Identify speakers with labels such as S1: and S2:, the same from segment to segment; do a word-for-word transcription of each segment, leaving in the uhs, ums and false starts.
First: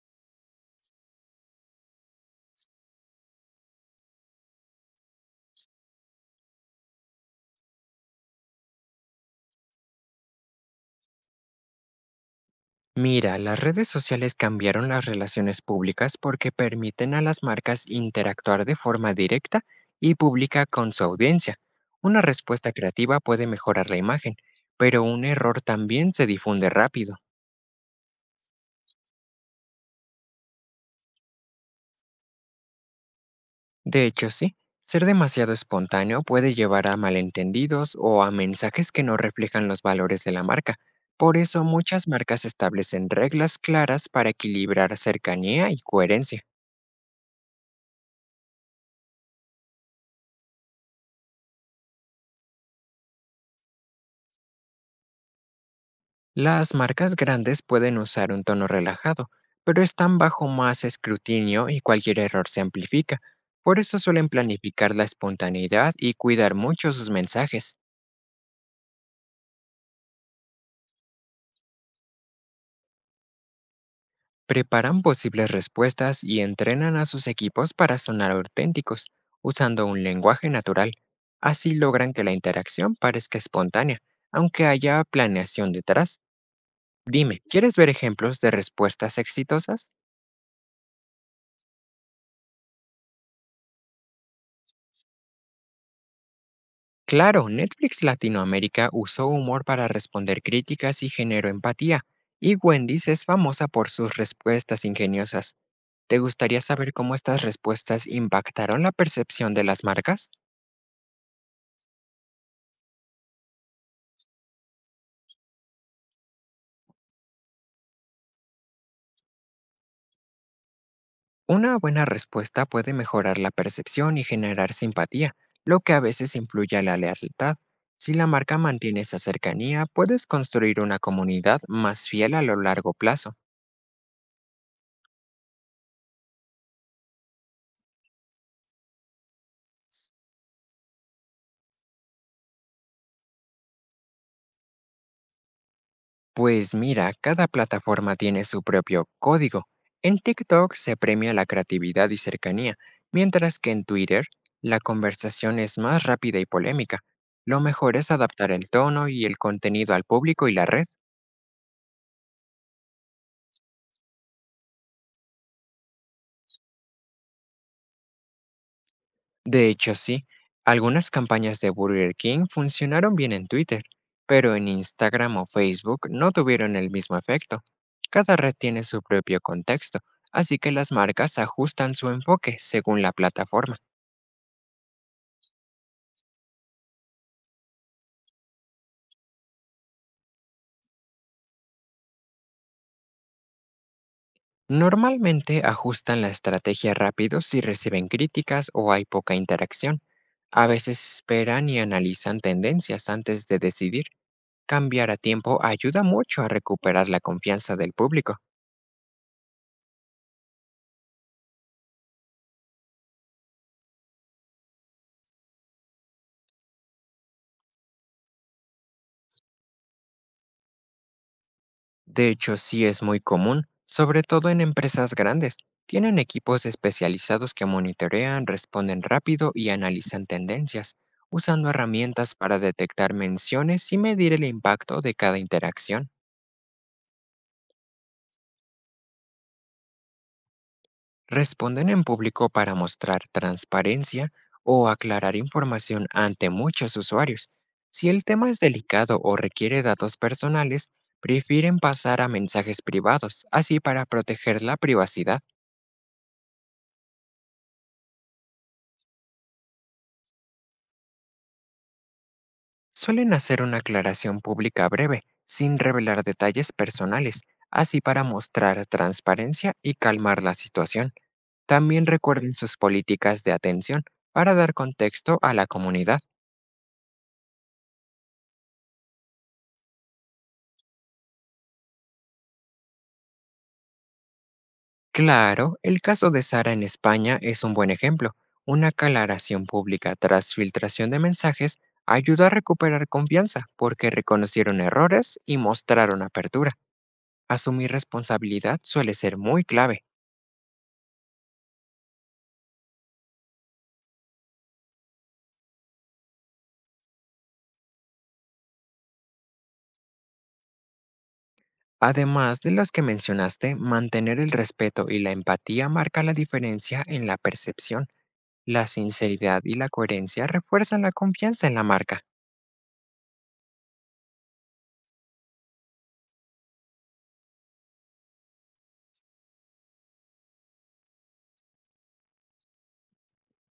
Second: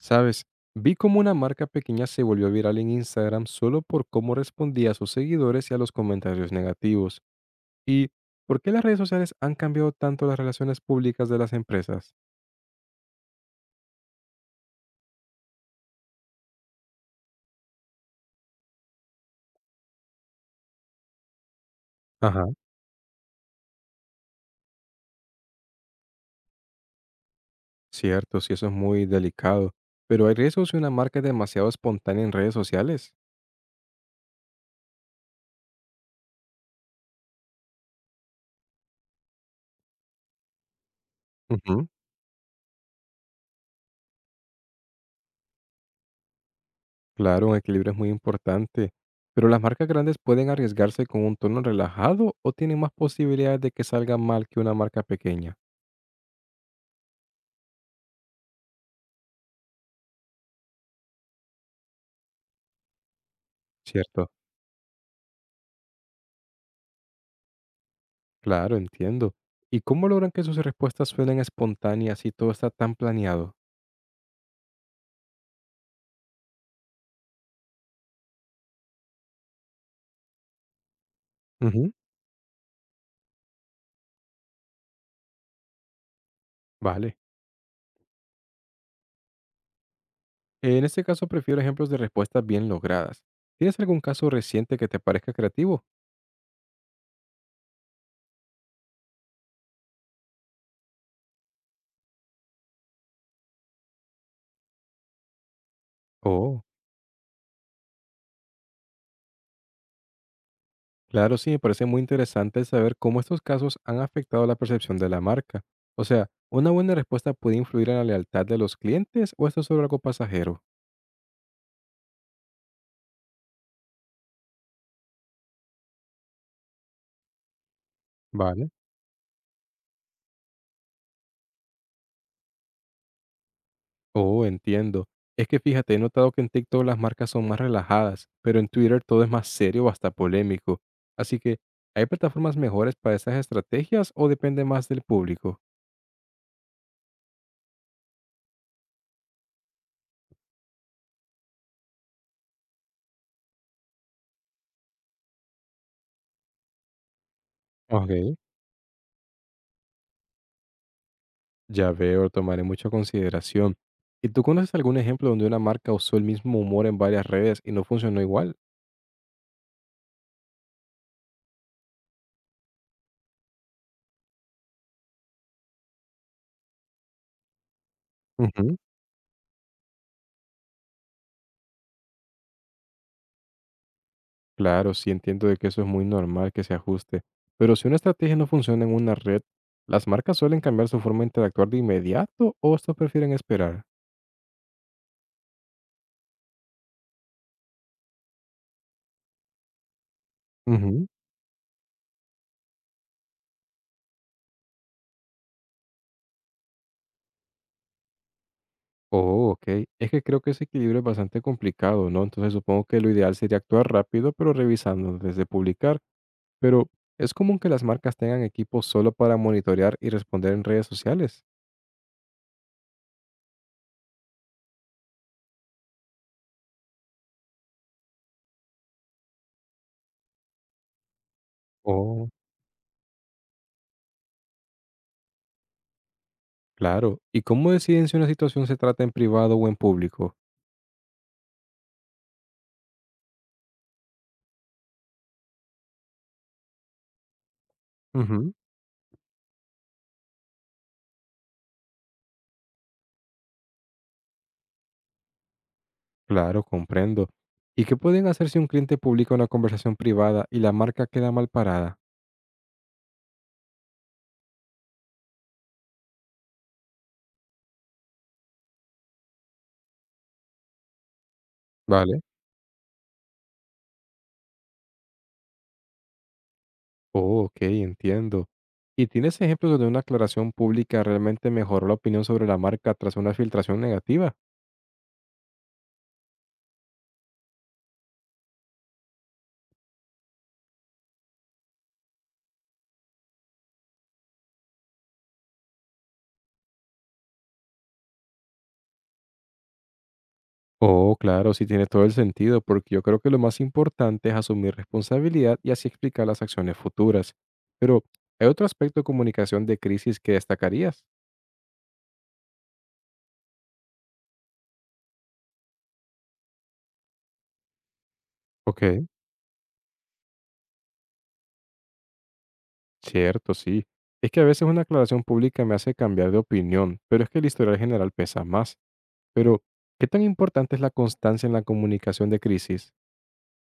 S1: ¿Sabes? Vi cómo una marca pequeña se volvió viral en Instagram solo por cómo respondía a sus seguidores y a los comentarios negativos. ¿Y por qué las redes sociales han cambiado tanto las relaciones públicas de las empresas?
S2: Mira, las redes sociales cambiaron las relaciones públicas porque permiten a las marcas interactuar de forma directa y pública con su audiencia. Una
S1: Ajá.
S2: respuesta creativa puede mejorar la imagen, pero un error también se difunde rápido.
S1: Cierto, sí, eso es muy delicado. Pero hay riesgos si una marca es demasiado espontánea en redes sociales.
S2: De hecho, sí, ser demasiado espontáneo puede llevar a malentendidos o a mensajes que no reflejan los valores de la marca. Por eso
S1: Ujú.
S2: muchas marcas establecen reglas claras para equilibrar cercanía y coherencia.
S1: Claro, un equilibrio es muy importante. Pero las marcas grandes pueden arriesgarse con un tono relajado o tienen más posibilidades de que salga mal que una marca pequeña.
S2: Las marcas grandes pueden usar un tono relajado, pero están bajo más escrutinio y cualquier error se amplifica. Por eso
S1: Cierto.
S2: suelen planificar la espontaneidad y cuidar mucho sus mensajes.
S1: Claro, entiendo. ¿Y cómo logran que sus respuestas suenen espontáneas y todo está tan planeado?
S2: Preparan posibles respuestas y entrenan a sus equipos para sonar auténticos, usando un lenguaje natural. Así
S1: Ujú.
S2: logran que la interacción parezca espontánea, aunque haya planeación detrás.
S1: Vale.
S2: Dime, ¿quieres ver ejemplos de respuestas exitosas?
S1: En este caso prefiero ejemplos de respuestas bien logradas. ¿Tienes algún caso reciente que te parezca creativo?
S2: Claro, Netflix Latinoamérica usó humor para responder críticas y generó empatía, y Wendy's es famosa por sus respuestas ingeniosas. ¿Te gustaría
S1: Oh,
S2: saber cómo estas respuestas impactaron la percepción de las marcas?
S1: claro, sí, me parece muy interesante saber cómo estos casos han afectado la percepción de la marca. O sea, ¿una buena respuesta puede influir en la lealtad de los clientes o esto es solo algo pasajero?
S2: Una buena respuesta puede mejorar la percepción y generar simpatía, lo que a veces influye a la lealtad. Si la marca
S1: Vale.
S2: mantiene esa cercanía, puedes construir una comunidad más fiel a lo largo plazo.
S1: Oh, entiendo. Es que fíjate, he notado que en TikTok las marcas son más relajadas, pero en Twitter todo es más serio o hasta polémico. Así que, ¿hay plataformas mejores para estas estrategias o depende más del público?
S2: Pues mira, cada plataforma tiene su propio código. En TikTok se premia la creatividad y cercanía, mientras que en Twitter la conversación es más rápida y polémica. Lo mejor
S1: Ok.
S2: es adaptar el tono y el contenido al público y la red.
S1: Ya veo, lo tomaré mucha consideración. ¿Y tú conoces algún ejemplo donde una marca usó el mismo humor en varias redes y no funcionó igual?
S2: De hecho, sí, algunas campañas de Burger King funcionaron bien en Twitter, pero en Instagram o Facebook no tuvieron el mismo efecto. Cada red
S1: Ujú.
S2: tiene su propio contexto, así que las marcas ajustan su enfoque según la plataforma.
S1: Claro, sí, entiendo de que eso es muy normal que se ajuste, pero si una estrategia no funciona en una red, ¿las marcas suelen cambiar su forma de interactuar de inmediato o hasta prefieren esperar?
S2: Normalmente ajustan la estrategia rápido si reciben críticas o hay poca interacción. A
S1: Ujú.
S2: veces esperan y analizan tendencias antes de decidir. Cambiar a tiempo ayuda mucho a recuperar la confianza del público.
S1: Oh, okey. Es que creo que ese equilibrio es bastante complicado, ¿no? Entonces, supongo que lo ideal sería actuar rápido, pero revisando desde publicar. Pero, ¿es común que las marcas tengan equipos solo para monitorear y responder en redes sociales?
S2: De hecho, sí es muy común, sobre todo en empresas grandes. Tienen equipos especializados que monitorean, responden rápido y analizan tendencias, usando
S1: Oh,
S2: herramientas para detectar menciones y medir el impacto de cada interacción.
S1: claro. ¿Y cómo deciden si una situación se trata en privado o en público?
S2: Responden en público para mostrar transparencia o aclarar información ante muchos usuarios. Si el tema
S1: Ujú.
S2: es delicado o requiere datos personales, prefieren pasar a mensajes privados, así para proteger la privacidad.
S1: Claro, comprendo. ¿Y qué pueden hacer si un cliente publica una conversación privada y la marca queda mal parada?
S2: Suelen hacer una aclaración pública breve, sin revelar detalles personales, así para mostrar transparencia y calmar la situación. También
S1: Vale.
S2: recuerden sus políticas de atención para dar contexto a la comunidad.
S1: Oh, okey, entiendo. ¿Y tienes ejemplos donde una aclaración pública realmente mejoró la opinión sobre la marca tras una filtración negativa?
S2: Claro, el caso de Sara en España es un buen ejemplo. Una aclaración pública tras filtración de mensajes ayudó a recuperar confianza porque reconocieron errores y mostraron apertura. Asumir responsabilidad suele ser muy clave.
S1: Oh, claro, sí tiene todo el sentido, porque yo creo que lo más importante es asumir responsabilidad y así explicar las acciones futuras. Pero, ¿hay otro aspecto de comunicación de crisis que destacarías?
S2: Además de las que mencionaste, mantener el respeto y la empatía marca la diferencia en la percepción.
S1: Ok,
S2: La sinceridad y la coherencia refuerzan la confianza en la marca.
S1: cierto, sí. Es que a veces una aclaración pública me hace cambiar de opinión, pero es que el historial general pesa más. Pero, ¿qué tan importante es la constancia en la comunicación de crisis?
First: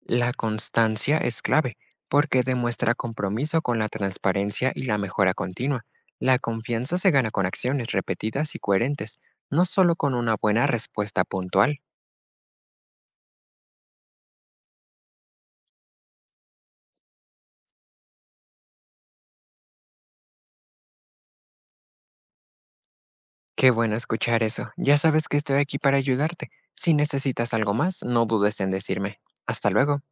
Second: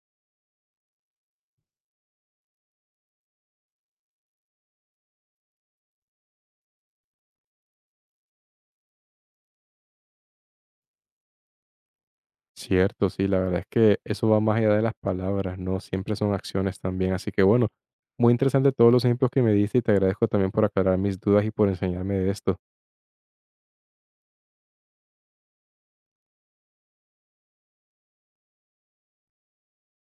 S2: La constancia es clave porque demuestra compromiso con la transparencia y la mejora continua. La confianza se gana con acciones repetidas y coherentes, no solo con una buena respuesta puntual.
S1: Cierto, sí, la verdad es que eso va más allá de las palabras, ¿no? Siempre son acciones también. Así que bueno, muy interesante todos los ejemplos que me diste y te agradezco también por aclarar mis dudas y por enseñarme de esto.
S2: Qué bueno escuchar eso. Ya sabes que estoy aquí para ayudarte. Si necesitas algo más, no dudes en decirme. Hasta luego.